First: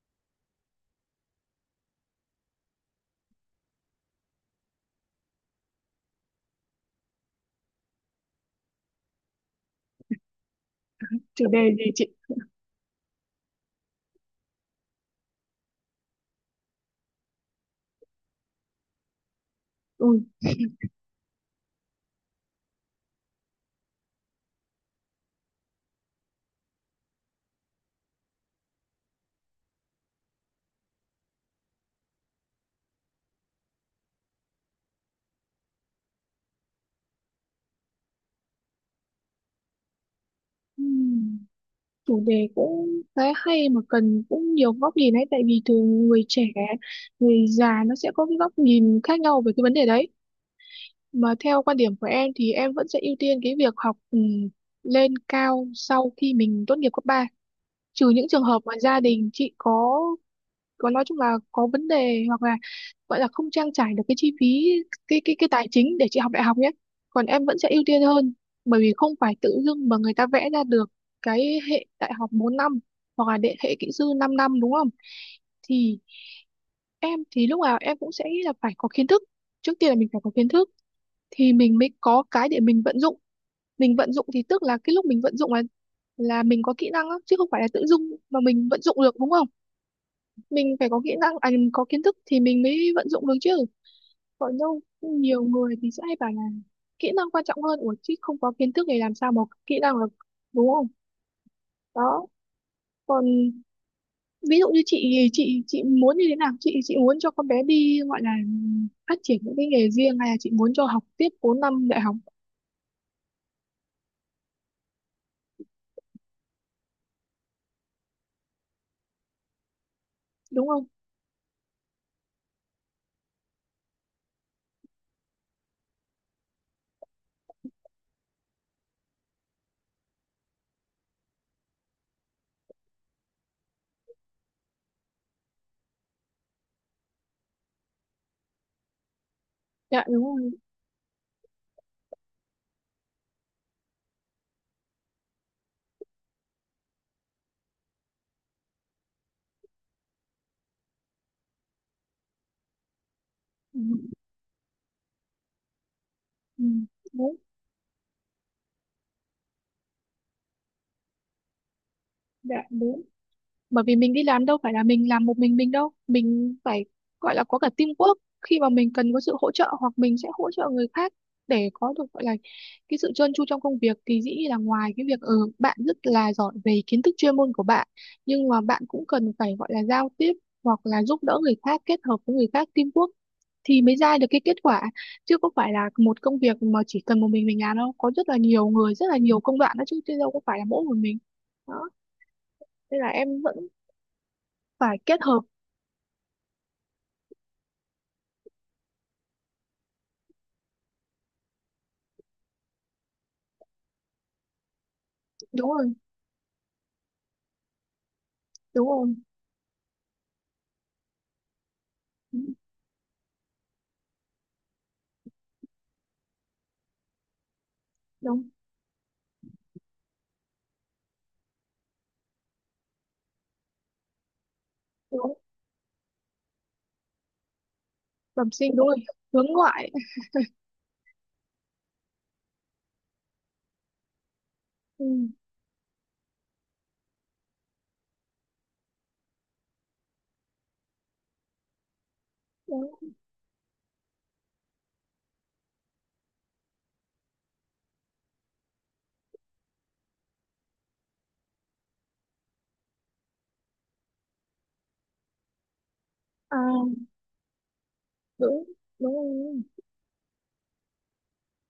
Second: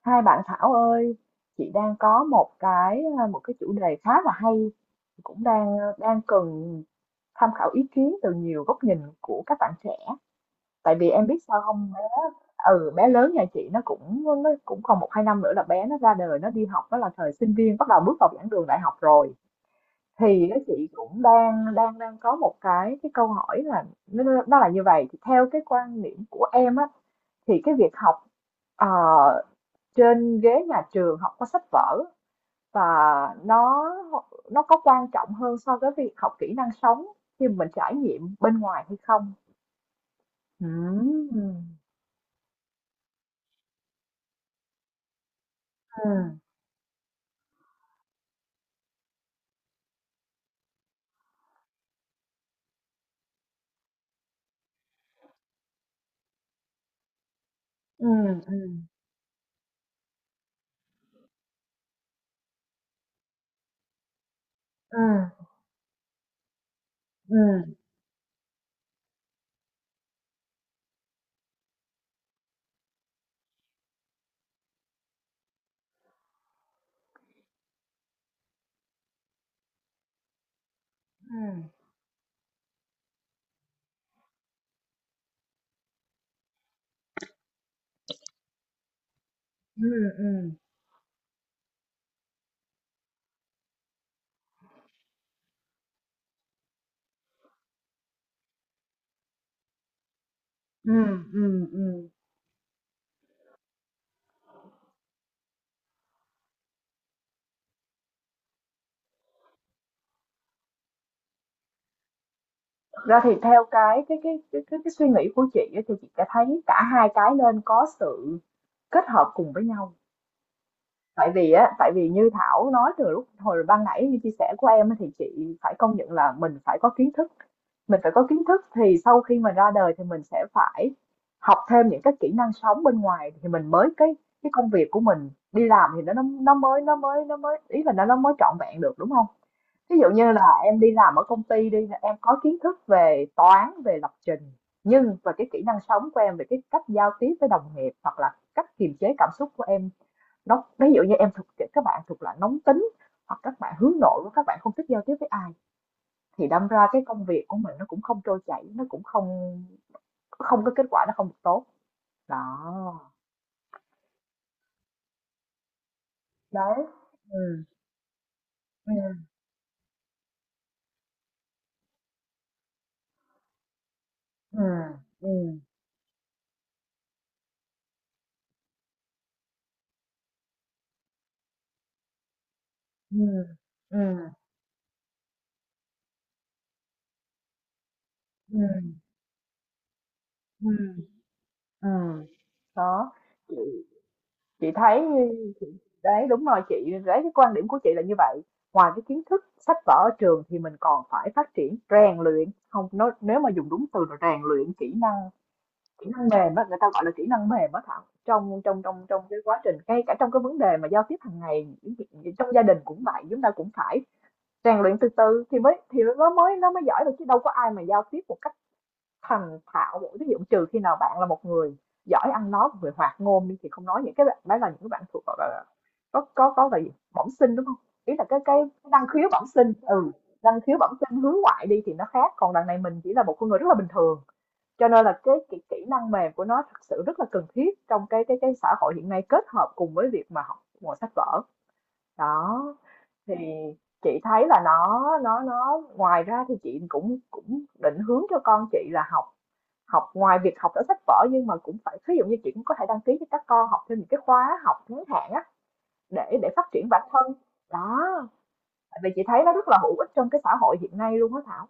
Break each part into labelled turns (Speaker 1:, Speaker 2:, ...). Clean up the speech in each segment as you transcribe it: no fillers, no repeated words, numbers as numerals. Speaker 1: Hai bạn Thảo ơi, chị đang có một cái một cái chủ đề khá là hay cũng đang cần tham khảo ý kiến từ nhiều góc nhìn của các bạn trẻ. Tại vì em biết
Speaker 2: Chủ
Speaker 1: sao
Speaker 2: đề gì
Speaker 1: không bé.
Speaker 2: chị?
Speaker 1: Bé lớn nhà chị nó cũng còn một hai năm nữa là bé nó ra đời, nó đi học, nó là thời sinh viên, bắt đầu bước vào giảng đường đại học rồi.
Speaker 2: Ừ.
Speaker 1: Thì nó Chị cũng đang đang đang có một cái câu hỏi là nó là như vậy. Thì theo cái quan niệm của em á, thì cái việc học ờ, trên ghế nhà trường, học có sách vở và nó nó có quan trọng hơn so với việc học kỹ năng sống khi mình trải nghiệm bên ngoài hay không? Ừ.
Speaker 2: Ừm,
Speaker 1: ừ
Speaker 2: Chủ đề cũng khá hay mà cần cũng nhiều góc nhìn ấy, tại vì thường người
Speaker 1: ừ
Speaker 2: trẻ người già nó sẽ có cái góc nhìn khác nhau về cái vấn đề đấy. Mà theo quan điểm của em thì em vẫn sẽ ưu tiên cái việc học, lên cao sau khi mình tốt nghiệp cấp ba, trừ những trường hợp mà
Speaker 1: ừ
Speaker 2: gia đình chị có còn nói chung là có vấn đề, hoặc là gọi là không trang trải được cái chi phí, cái cái
Speaker 1: ừ
Speaker 2: cái tài chính để chị học đại học nhé. Còn em vẫn sẽ
Speaker 1: ừ
Speaker 2: ưu tiên hơn, bởi vì không phải tự dưng mà người ta vẽ ra được cái hệ đại học 4 năm, hoặc là đệ hệ kỹ sư 5 năm, đúng không? Thì em thì lúc nào em cũng sẽ nghĩ là phải có kiến thức, trước tiên là mình phải có kiến thức thì
Speaker 1: ừ
Speaker 2: mình mới có cái để mình vận dụng. Mình vận dụng thì tức là cái lúc mình vận dụng là mình có kỹ năng á, chứ không phải là tự dưng mà mình vận dụng được, đúng không?
Speaker 1: ừ ừ
Speaker 2: Mình phải có kỹ năng, có kiến thức thì mình mới vận dụng được chứ. Còn đâu nhiều người thì sẽ hay bảo là kỹ năng quan trọng hơn, ủa chứ không có kiến thức thì làm sao mà có kỹ năng được, đúng không?
Speaker 1: ừ Ừm.
Speaker 2: Đó. Còn ví dụ như chị thì chị muốn như thế nào, chị muốn cho con bé đi gọi là phát triển những cái nghề riêng, hay là chị muốn cho học tiếp 4 năm đại học?
Speaker 1: Thực ra thì theo cái suy nghĩ của chị á, thì chị đã thấy cả hai cái nên có sự kết hợp cùng với nhau.
Speaker 2: Đúng không?
Speaker 1: Tại vì như Thảo nói từ lúc hồi ban nãy, như chia sẻ của em á, thì chị phải công nhận là mình phải có kiến thức. Thì sau khi mà ra đời thì mình sẽ phải học thêm những cái kỹ năng sống bên ngoài, thì mình mới cái công việc của mình đi làm thì nó mới nó mới nó mới ý là nó mới trọn vẹn được, đúng không? Ví
Speaker 2: Dạ
Speaker 1: dụ
Speaker 2: đúng
Speaker 1: như là
Speaker 2: rồi.
Speaker 1: em đi làm ở công ty đi, em có kiến thức về toán, về lập trình, nhưng và cái kỹ năng sống của em về cái cách giao tiếp với đồng nghiệp hoặc là cách kiềm chế cảm xúc của em, ví dụ như em thuộc các bạn thuộc loại nóng tính, hoặc các bạn
Speaker 2: Ừ.
Speaker 1: hướng nội, các bạn không thích giao tiếp với ai, thì
Speaker 2: Ừ.
Speaker 1: đâm ra cái công
Speaker 2: Đúng.
Speaker 1: việc của mình nó cũng không trôi chảy, nó cũng không không có kết quả, nó không được tốt.
Speaker 2: Dạ
Speaker 1: Đó.
Speaker 2: đúng. Bởi vì mình đi làm đâu phải là mình làm một mình đâu, mình
Speaker 1: Đấy.
Speaker 2: phải gọi là có
Speaker 1: Ừm,
Speaker 2: cả teamwork, khi mà mình cần có
Speaker 1: ừm,
Speaker 2: sự hỗ trợ hoặc mình sẽ hỗ trợ người khác, để có được gọi là cái sự trơn tru trong công việc, thì dĩ nhiên là ngoài
Speaker 1: ừm,
Speaker 2: cái việc
Speaker 1: ừm,
Speaker 2: bạn rất là giỏi về kiến thức chuyên môn của bạn, nhưng mà bạn cũng cần phải gọi là giao tiếp, hoặc là giúp đỡ người khác, kết hợp với người khác, teamwork,
Speaker 1: ừm,
Speaker 2: thì mới ra
Speaker 1: ừm,
Speaker 2: được cái kết quả. Chứ không phải là một công việc mà chỉ cần một mình làm đâu, có rất là nhiều
Speaker 1: ừm,
Speaker 2: người, rất là nhiều công đoạn đó chứ, chứ đâu có phải là mỗi
Speaker 1: ừm,
Speaker 2: một mình. Đó,
Speaker 1: ừm.
Speaker 2: nên là
Speaker 1: Đó.
Speaker 2: em
Speaker 1: Chị
Speaker 2: vẫn
Speaker 1: chị
Speaker 2: phải
Speaker 1: thấy
Speaker 2: kết hợp.
Speaker 1: đấy, đúng rồi chị, đấy cái quan điểm của chị là như vậy. Ngoài cái kiến thức sách vở ở trường thì mình còn phải phát triển rèn luyện, không nói, nếu mà dùng đúng từ là rèn luyện
Speaker 2: Đúng rồi,
Speaker 1: kỹ năng mềm á, người ta gọi là kỹ năng mềm á Thảo, trong trong
Speaker 2: đúng
Speaker 1: trong
Speaker 2: rồi,
Speaker 1: trong cái quá trình, ngay cả trong cái vấn đề mà giao tiếp hàng ngày, những chuyện- trong
Speaker 2: đúng,
Speaker 1: gia đình cũng vậy, chúng ta cũng phải rèn luyện từ từ thì mới thì nó mới giỏi được, chứ đâu có ai mà giao tiếp một
Speaker 2: đúng,
Speaker 1: cách thành thạo được. Ví dụ trừ khi nào bạn là một người giỏi ăn nói, một người hoạt ngôn đi, thì không nói. Những cái bạn đấy là những cái bạn thuộc gọi
Speaker 2: đúng.
Speaker 1: là có là gì, bẩm sinh đúng không, ý là
Speaker 2: Bẩm sinh đúng
Speaker 1: cái
Speaker 2: rồi.
Speaker 1: năng khiếu bẩm
Speaker 2: Hướng
Speaker 1: sinh,
Speaker 2: ngoại.
Speaker 1: năng khiếu bẩm sinh hướng ngoại đi thì nó khác, còn đằng này mình chỉ là một con người rất là bình thường, cho
Speaker 2: ừ,
Speaker 1: nên là cái kỹ năng mềm của nó thật sự rất là cần thiết trong cái xã hội hiện nay, kết hợp cùng với việc mà học ngồi sách vở. Đó,
Speaker 2: Đúng.
Speaker 1: thì chị thấy là nó ngoài ra thì chị cũng cũng định hướng cho con chị là học học ngoài việc học ở sách vở, nhưng mà cũng phải ví dụ như chị cũng có thể đăng ký cho các con học thêm những cái khóa học ngắn hạn á, để phát triển
Speaker 2: à
Speaker 1: bản thân. Đó,
Speaker 2: Đúng.
Speaker 1: tại vì
Speaker 2: Đúng
Speaker 1: chị thấy nó
Speaker 2: rồi.
Speaker 1: rất là hữu ích trong cái xã hội hiện nay luôn á Thảo.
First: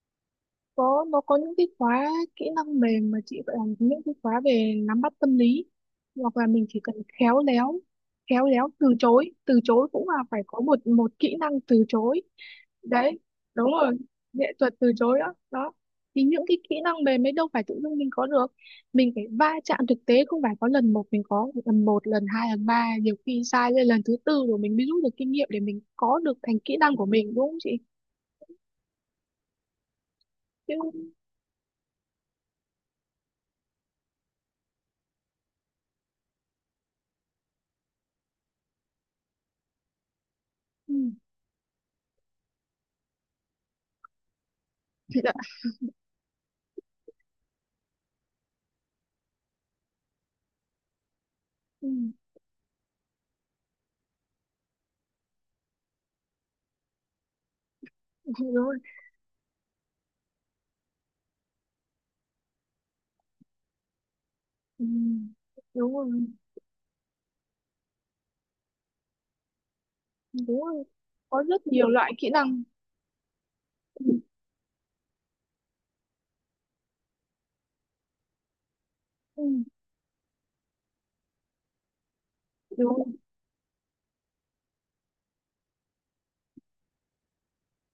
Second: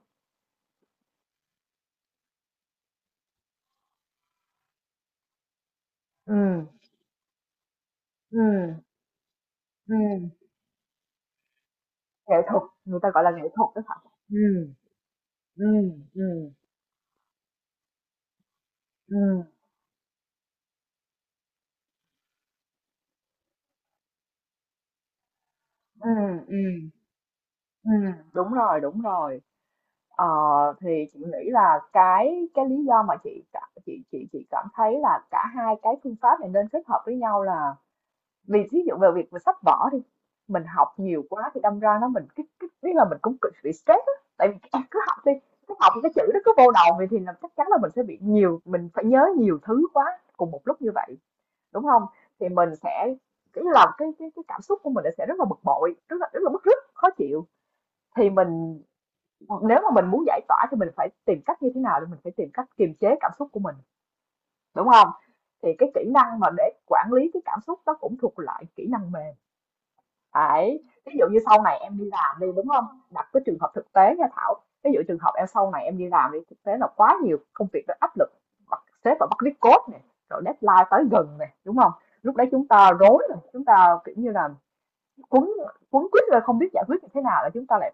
Speaker 2: Có, nó có những cái khóa kỹ năng mềm mà chị gọi là, những cái khóa về nắm bắt tâm lý,
Speaker 1: ừ
Speaker 2: hoặc là mình chỉ cần khéo léo,
Speaker 1: ừ
Speaker 2: khéo léo từ chối, từ chối
Speaker 1: ừ
Speaker 2: cũng là phải có một một kỹ năng từ chối.
Speaker 1: Nghệ thuật, người ta
Speaker 2: Đấy,
Speaker 1: gọi là nghệ thuật
Speaker 2: đúng
Speaker 1: đó
Speaker 2: rồi,
Speaker 1: Thảo.
Speaker 2: nghệ
Speaker 1: ừ
Speaker 2: thuật từ chối đó
Speaker 1: Ừ,
Speaker 2: đó. Thì những
Speaker 1: ừ,
Speaker 2: cái kỹ năng mềm ấy đâu phải tự dưng mình có được, mình phải
Speaker 1: ừ,
Speaker 2: va chạm thực tế, không phải có lần một, mình có lần một lần hai lần ba, nhiều khi sai lên lần thứ tư rồi mình mới rút được kinh nghiệm để mình
Speaker 1: ừ,
Speaker 2: có được
Speaker 1: ừ,
Speaker 2: thành kỹ năng của mình, đúng không chị?
Speaker 1: ừm, đúng rồi, đúng rồi. Ờ,
Speaker 2: Chứ
Speaker 1: thì chị nghĩ là cái lý do mà chị cảm thấy là cả hai cái phương pháp này nên kết hợp với nhau là vì ví dụ về việc về sách vở đi, mình học
Speaker 2: ừ,
Speaker 1: nhiều quá thì đâm ra nó mình cái biết là mình cũng cực bị stress á, tại vì em cứ học
Speaker 2: chị
Speaker 1: đi,
Speaker 2: đã-
Speaker 1: cứ học cái chữ đó cứ vô đầu vậy, thì là chắc chắn là mình sẽ bị nhiều mình phải nhớ nhiều thứ quá cùng một lúc như vậy đúng
Speaker 2: ừ,
Speaker 1: không, thì mình sẽ cái là cái cảm xúc của mình sẽ rất là bực bội, rất là bức rứt khó chịu, thì
Speaker 2: đúng rồi.
Speaker 1: mình nếu mà mình muốn giải tỏa thì mình phải tìm cách như thế nào, thì mình phải tìm cách kiềm chế cảm xúc của mình
Speaker 2: ừ,
Speaker 1: đúng không, thì cái
Speaker 2: Đúng
Speaker 1: kỹ
Speaker 2: rồi,
Speaker 1: năng mà để quản lý cái cảm xúc đó cũng thuộc loại kỹ năng mềm.
Speaker 2: đúng
Speaker 1: Đấy,
Speaker 2: rồi.
Speaker 1: ví dụ như
Speaker 2: Có
Speaker 1: sau
Speaker 2: rất
Speaker 1: này
Speaker 2: nhiều
Speaker 1: em đi
Speaker 2: loại kỹ
Speaker 1: làm đi
Speaker 2: năng.
Speaker 1: đúng không? Đặt cái trường hợp thực
Speaker 2: ừ,
Speaker 1: tế nha Thảo. Ví dụ trường hợp em sau này em đi làm đi, thực tế là quá nhiều công việc nó áp lực, bắt sếp và bắt
Speaker 2: ừ,
Speaker 1: viết code này, rồi deadline tới gần này, đúng không? Lúc đấy chúng ta
Speaker 2: Đúng rồi.
Speaker 1: rối rồi, chúng ta kiểu như là quấn quấn quýt rồi không biết giải quyết như thế nào, là chúng ta lại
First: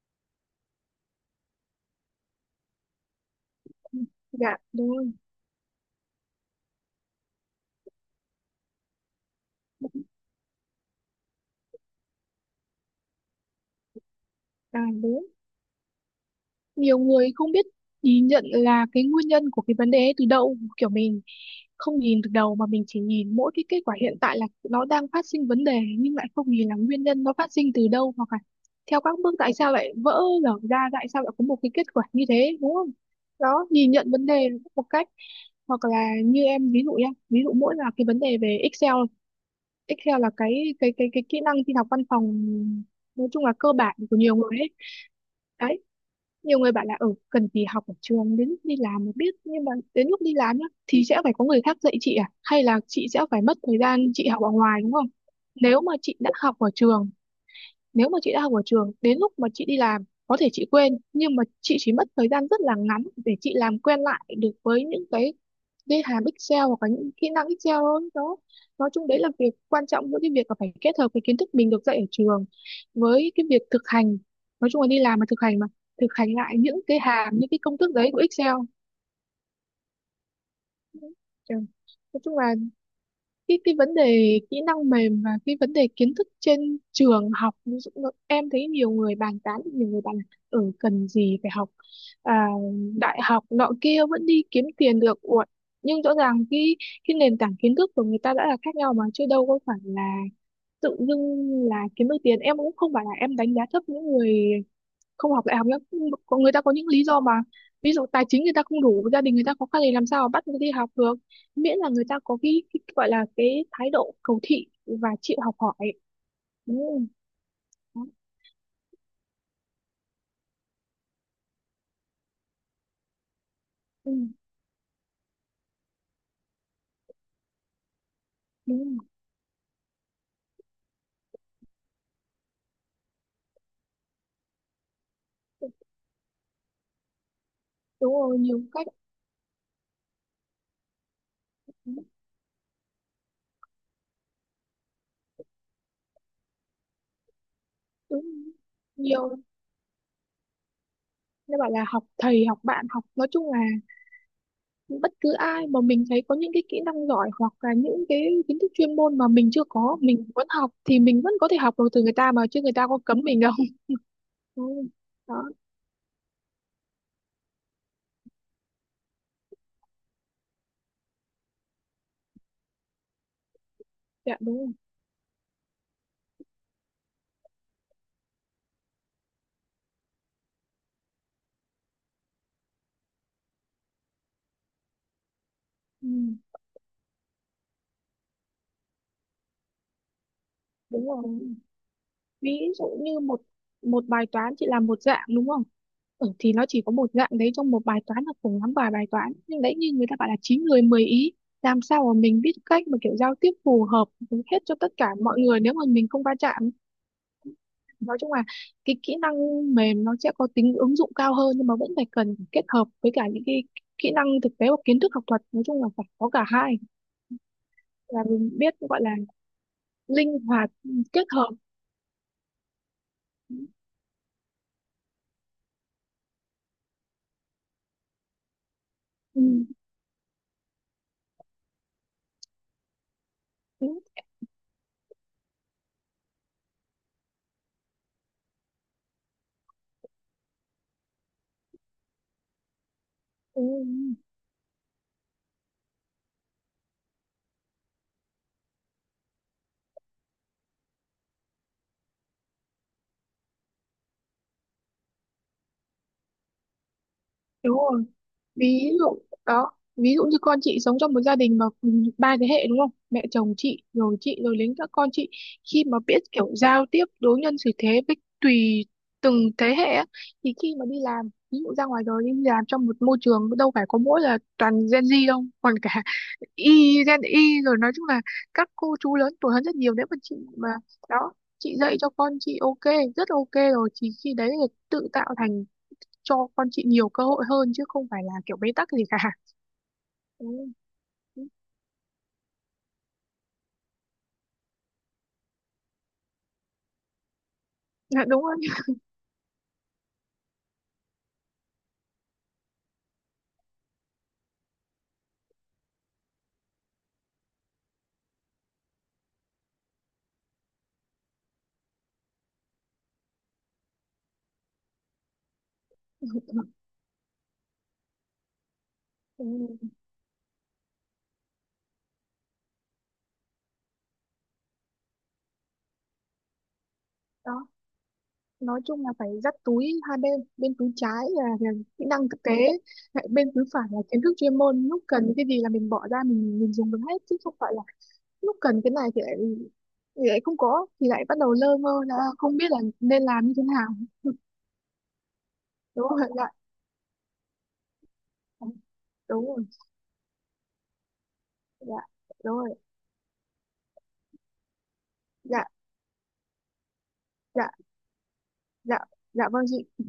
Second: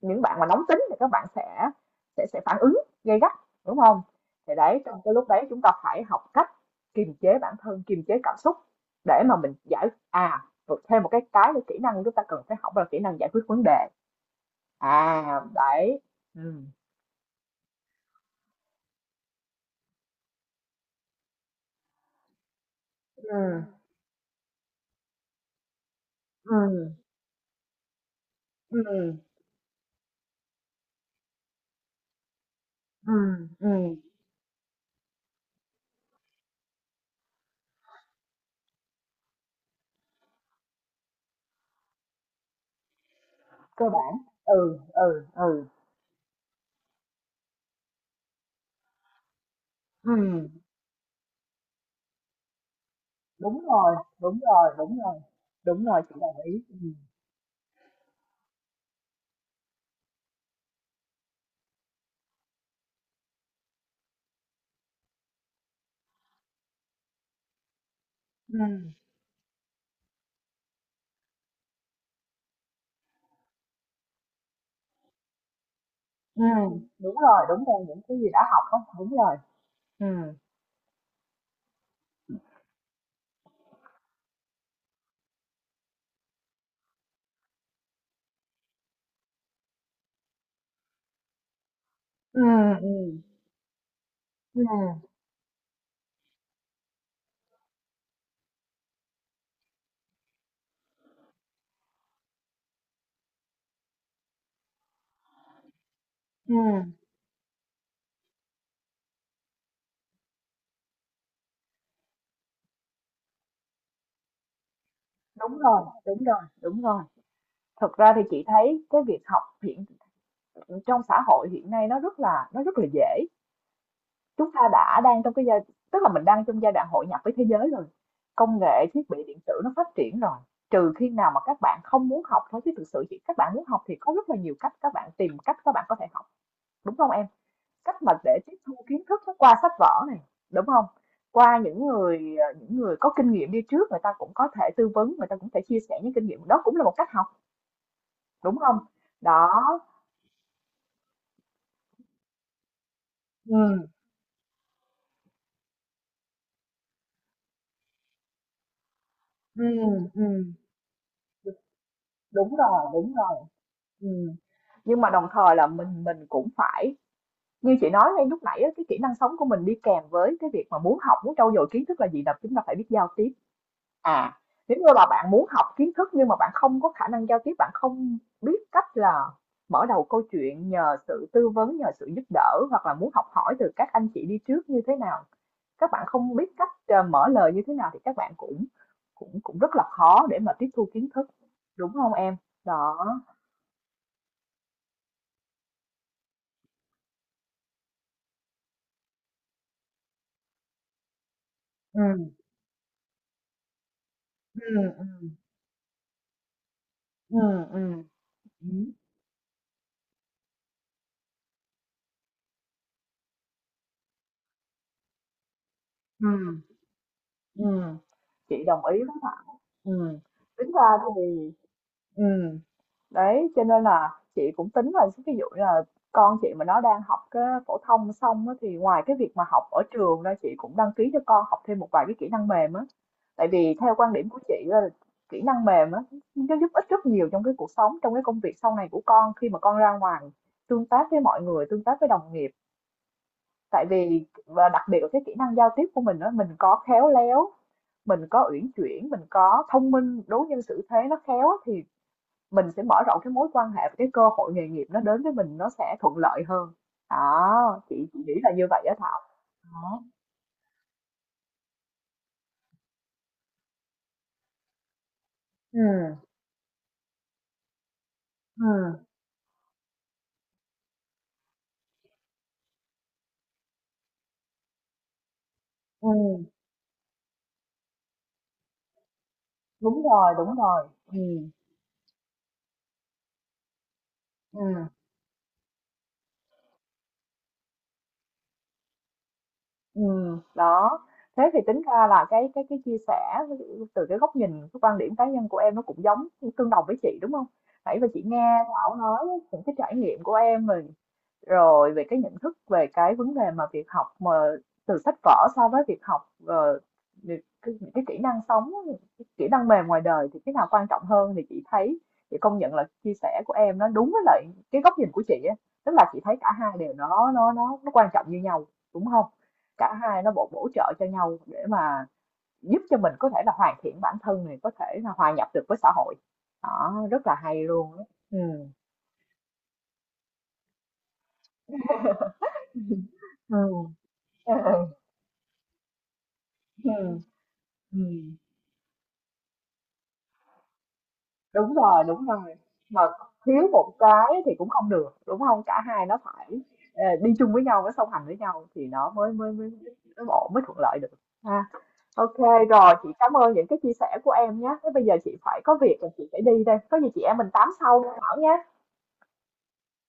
Speaker 1: những bạn mà nóng tính thì các bạn sẽ phản ứng gay gắt, đúng
Speaker 2: Ừ.
Speaker 1: không? Thì
Speaker 2: Dạ
Speaker 1: đấy,
Speaker 2: đúng
Speaker 1: trong
Speaker 2: rồi.
Speaker 1: cái lúc đấy chúng ta phải học cách kiềm chế bản thân, kiềm chế cảm xúc để mà rồi thêm một cái kỹ năng chúng ta cần phải học là kỹ năng giải quyết vấn đề.
Speaker 2: À
Speaker 1: À,
Speaker 2: đúng.
Speaker 1: đấy. ừ
Speaker 2: Nhiều người không biết nhìn nhận là cái nguyên nhân của cái vấn đề ấy từ đâu, kiểu mình không nhìn từ đầu mà mình chỉ nhìn
Speaker 1: ừ
Speaker 2: mỗi cái kết quả hiện tại là nó đang phát sinh vấn đề, nhưng lại không nhìn là
Speaker 1: ừ
Speaker 2: nguyên nhân nó phát sinh từ đâu, hoặc là theo
Speaker 1: ừ
Speaker 2: các bước, tại sao lại vỡ lở ra, tại sao lại có một cái kết quả như thế, đúng không?
Speaker 1: ừm,
Speaker 2: Đó, nhìn
Speaker 1: ừm,
Speaker 2: nhận vấn đề một cách, hoặc là như em ví dụ nhá, ví dụ mỗi là cái vấn đề về Excel. Excel là cái kỹ năng tin học văn phòng, nói chung là cơ
Speaker 1: cơ
Speaker 2: bản của
Speaker 1: bản.
Speaker 2: nhiều người ấy.
Speaker 1: Ừ, ừ, ừ,
Speaker 2: Đấy, nhiều người bảo là ừ cần gì học ở trường, đến lúc đi làm mới biết, nhưng mà đến lúc đi
Speaker 1: ừm,
Speaker 2: làm nhá thì sẽ phải có người khác dạy chị, à hay là chị sẽ phải mất
Speaker 1: đúng
Speaker 2: thời
Speaker 1: rồi,
Speaker 2: gian chị
Speaker 1: đúng
Speaker 2: học ở
Speaker 1: rồi,
Speaker 2: ngoài, đúng
Speaker 1: đúng
Speaker 2: không?
Speaker 1: rồi,
Speaker 2: nếu
Speaker 1: đúng
Speaker 2: mà
Speaker 1: rồi, chị
Speaker 2: chị đã
Speaker 1: đồng
Speaker 2: học
Speaker 1: ý.
Speaker 2: ở trường Nếu mà chị đã học ở trường, đến lúc mà chị đi làm có thể chị quên, nhưng mà chị chỉ mất thời gian rất là ngắn để chị làm quen lại được với những cái hàm Excel, hoặc là những kỹ năng Excel thôi đó. Nói
Speaker 1: ừ
Speaker 2: chung đấy là việc quan trọng, giữa cái việc là phải kết hợp cái kiến thức mình được dạy ở trường với cái việc thực hành, nói chung là đi làm mà thực hành, mà thực hành
Speaker 1: ừ
Speaker 2: lại những cái hàm, những cái
Speaker 1: đúng
Speaker 2: công
Speaker 1: rồi,
Speaker 2: thức
Speaker 1: những
Speaker 2: đấy
Speaker 1: cái
Speaker 2: của
Speaker 1: gì đã
Speaker 2: Excel.
Speaker 1: học á, đúng rồi. Ừ,
Speaker 2: Ừ. Nói chung là cái vấn đề kỹ năng mềm và cái vấn đề kiến thức trên trường học, ví dụ như em thấy nhiều người bàn tán, nhiều người bàn là cần gì phải học
Speaker 1: ừ,
Speaker 2: à,
Speaker 1: ừ,
Speaker 2: đại học nọ kia vẫn đi
Speaker 1: ừ,
Speaker 2: kiếm tiền được. Ủa, nhưng rõ ràng cái nền tảng kiến thức của người ta đã là khác nhau mà, chứ đâu có phải là tự dưng là kiếm được tiền. Em cũng không phải là em đánh giá thấp những người không học đại học nữa, có người ta có những
Speaker 1: ừm,
Speaker 2: lý do mà, ví dụ tài chính người ta không đủ, gia đình người ta khó khăn thì làm sao mà bắt người ta đi học được, miễn là người ta có cái gọi là cái thái độ cầu thị và chịu học
Speaker 1: đúng rồi,
Speaker 2: hỏi,
Speaker 1: đúng rồi,
Speaker 2: đúng
Speaker 1: đúng rồi.
Speaker 2: không?
Speaker 1: Thật
Speaker 2: Đó.
Speaker 1: ra thì chị thấy cái việc học trong xã hội hiện nay nó rất là dễ.
Speaker 2: Ừ.
Speaker 1: Chúng ta đang trong cái tức là mình đang trong giai đoạn hội nhập với thế giới rồi. Công nghệ,
Speaker 2: Đúng rồi.
Speaker 1: thiết bị điện tử nó phát triển rồi. Trừ khi nào mà các bạn không muốn học thôi, chứ thực sự các bạn muốn học thì có rất là nhiều cách, các bạn tìm cách các bạn có thể học. Đúng không em? Cách mà
Speaker 2: Đúng
Speaker 1: để
Speaker 2: rồi,
Speaker 1: tiếp
Speaker 2: nhiều
Speaker 1: thu
Speaker 2: cách.
Speaker 1: kiến thức nó qua sách vở này, đúng không? Qua những
Speaker 2: Đúng,
Speaker 1: người, những người có kinh nghiệm đi trước, người ta cũng có thể tư vấn, người ta cũng thể chia sẻ những kinh nghiệm, đó cũng là một cách học,
Speaker 2: đúng.
Speaker 1: đúng không?
Speaker 2: Nhiều,
Speaker 1: Đó,
Speaker 2: nên bảo là học thầy học bạn, học nói chung là
Speaker 1: ừm,
Speaker 2: bất cứ ai mà mình thấy có những cái kỹ năng giỏi, hoặc là những cái kiến thức chuyên môn mà mình chưa có,
Speaker 1: ừm,
Speaker 2: mình vẫn
Speaker 1: ừm,
Speaker 2: học, thì mình vẫn có thể học được từ người ta mà,
Speaker 1: đúng
Speaker 2: chứ người
Speaker 1: rồi,
Speaker 2: ta có
Speaker 1: đúng
Speaker 2: cấm
Speaker 1: rồi,
Speaker 2: mình đâu
Speaker 1: ừm.
Speaker 2: đúng rồi.
Speaker 1: Nhưng mà đồng
Speaker 2: Đó.
Speaker 1: thời là mình cũng phải như chị nói ngay lúc nãy á, cái kỹ năng sống của mình đi kèm với cái việc mà muốn học, muốn trau dồi kiến thức là gì? Là chúng ta phải biết giao tiếp.
Speaker 2: Dạ
Speaker 1: À,
Speaker 2: đúng rồi.
Speaker 1: nếu như là bạn muốn học kiến thức nhưng mà bạn không có khả năng giao tiếp, bạn không biết cách là mở đầu câu chuyện, nhờ sự tư vấn, nhờ sự giúp đỡ hoặc là muốn học hỏi từ các anh chị đi trước như thế nào, các bạn
Speaker 2: Ừ.
Speaker 1: không biết cách mở lời như thế nào, thì các bạn cũng cũng cũng rất là khó để mà tiếp thu kiến
Speaker 2: Đúng rồi,
Speaker 1: thức, đúng không em?
Speaker 2: ví dụ. Như
Speaker 1: Đó.
Speaker 2: một một bài toán chị làm một dạng đúng không ừ, thì nó chỉ có một dạng đấy trong một bài toán là cùng lắm vài bài toán nhưng đấy như người ta bảo là chín người 10 ý làm
Speaker 1: Ừ,
Speaker 2: sao mà mình biết cách mà kiểu giao tiếp phù hợp với hết
Speaker 1: ừ,
Speaker 2: cho tất cả
Speaker 1: ừ,
Speaker 2: mọi người nếu mà mình không va chạm
Speaker 1: ừ, ừ,
Speaker 2: nói chung là
Speaker 1: ừ,
Speaker 2: cái kỹ năng mềm nó sẽ có tính ứng dụng cao hơn nhưng mà vẫn phải cần kết hợp với cả những cái kỹ năng thực tế hoặc kiến thức học thuật nói chung là phải có cả
Speaker 1: ừ,
Speaker 2: hai
Speaker 1: ừ.
Speaker 2: là mình
Speaker 1: Chị
Speaker 2: biết
Speaker 1: đồng ý
Speaker 2: gọi là
Speaker 1: với bạn. Ừ.
Speaker 2: linh hoạt
Speaker 1: Tính ra thì
Speaker 2: kết hợp
Speaker 1: ừ. Đấy, cho nên là chị cũng tính là ví dụ như là con chị mà nó đang học cái phổ thông xong á, thì ngoài cái việc
Speaker 2: ừ.
Speaker 1: mà học ở trường ra, chị cũng đăng ký cho con học thêm một vài cái kỹ năng mềm á. Tại vì
Speaker 2: ừ,
Speaker 1: theo quan điểm của chị là kỹ năng mềm á nó giúp ích rất nhiều trong cái cuộc sống, trong cái công việc sau này của con khi mà con ra ngoài tương tác với mọi người, tương tác với đồng nghiệp.
Speaker 2: ừ.
Speaker 1: Tại vì và đặc biệt là cái kỹ năng giao tiếp của mình đó, mình có khéo léo, mình có uyển chuyển, mình có thông minh, đối nhân xử thế nó khéo á, thì mình sẽ mở rộng cái mối quan hệ, và cái cơ hội nghề nghiệp nó đến với mình nó sẽ thuận lợi hơn.
Speaker 2: đúng
Speaker 1: Đó,
Speaker 2: rồi
Speaker 1: chị nghĩ là như vậy
Speaker 2: ví
Speaker 1: á
Speaker 2: dụ
Speaker 1: Thảo.
Speaker 2: đó,
Speaker 1: Đó.
Speaker 2: ví dụ như con chị sống trong một gia đình mà cùng ba thế hệ, đúng không, mẹ chồng chị rồi đến các con chị,
Speaker 1: ừ
Speaker 2: khi mà biết kiểu giao tiếp đối nhân xử thế với tùy
Speaker 1: ừm,
Speaker 2: từng thế hệ á, thì khi mà đi làm ví dụ ra ngoài đời đi làm trong một môi trường, đâu phải có mỗi là toàn Gen Z đâu, còn cả
Speaker 1: ừm,
Speaker 2: Y Gen Y rồi, nói chung là các cô chú lớn tuổi hơn rất nhiều,
Speaker 1: đúng
Speaker 2: nếu mà
Speaker 1: rồi,
Speaker 2: chị
Speaker 1: đúng
Speaker 2: mà,
Speaker 1: rồi.
Speaker 2: đó, chị dạy cho con chị ok, rất ok rồi, thì khi đấy là
Speaker 1: Ừm.
Speaker 2: tự tạo thành cho con chị nhiều cơ hội hơn, chứ không phải là kiểu bế tắc gì cả. Ừ,
Speaker 1: Đó.
Speaker 2: ừ,
Speaker 1: Thế thì tính ra là cái chia sẻ từ cái góc nhìn, cái quan điểm cá nhân của em nó cũng tương đồng với chị, đúng không? Nãy giờ chị
Speaker 2: dạ đúng
Speaker 1: nghe
Speaker 2: rồi.
Speaker 1: Thảo nói những cái trải nghiệm của em rồi, về cái nhận thức về cái vấn đề mà việc học mà từ sách vở so với việc học, ờ, những cái kỹ năng sống, những cái kỹ năng mềm ngoài đời thì cái nào quan trọng hơn, thì chị thấy chị công nhận là chia sẻ của em nó đúng với lại cái góc nhìn của chị á, tức là chị thấy cả hai đều nó quan trọng như nhau, đúng không?
Speaker 2: Ừ.
Speaker 1: Cả hai nó bổ bổ trợ cho nhau để mà giúp cho mình có thể là hoàn thiện bản thân này, có thể là hòa nhập được với xã hội. Đó, rất là hay
Speaker 2: Đó,
Speaker 1: luôn á. Ừm.
Speaker 2: nói chung là phải dắt túi hai bên, bên túi trái là kỹ năng thực tế, lại bên túi phải
Speaker 1: Ừm,
Speaker 2: là kiến thức chuyên môn,
Speaker 1: ừm,
Speaker 2: lúc cần cái gì là mình bỏ ra, mình dùng được hết,
Speaker 1: ừm,
Speaker 2: chứ không phải là lúc cần cái này thì lại, không có, thì lại bắt đầu
Speaker 1: Đúng
Speaker 2: lơ mơ
Speaker 1: rồi,
Speaker 2: là
Speaker 1: đúng rồi.
Speaker 2: không biết là
Speaker 1: Mà
Speaker 2: nên làm như thế
Speaker 1: thiếu
Speaker 2: nào.
Speaker 1: một cái thì cũng không được, đúng không? Cả hai
Speaker 2: Đúng
Speaker 1: nó
Speaker 2: rồi.
Speaker 1: phải,
Speaker 2: Dạ
Speaker 1: đi chung với nhau, nó song hành với nhau, thì nó mới
Speaker 2: đúng rồi.
Speaker 1: mới ổn, mới thuận lợi được ha.
Speaker 2: Dạ
Speaker 1: Ok
Speaker 2: đúng rồi.
Speaker 1: rồi, chị cảm ơn những cái chia sẻ của em nhé. Thế bây giờ chị phải
Speaker 2: Dạ.
Speaker 1: có việc rồi, chị phải đi đây, có gì chị em mình tám
Speaker 2: Dạ.
Speaker 1: sau nha Thảo nhá.
Speaker 2: Dạ. Dạ vâng chị.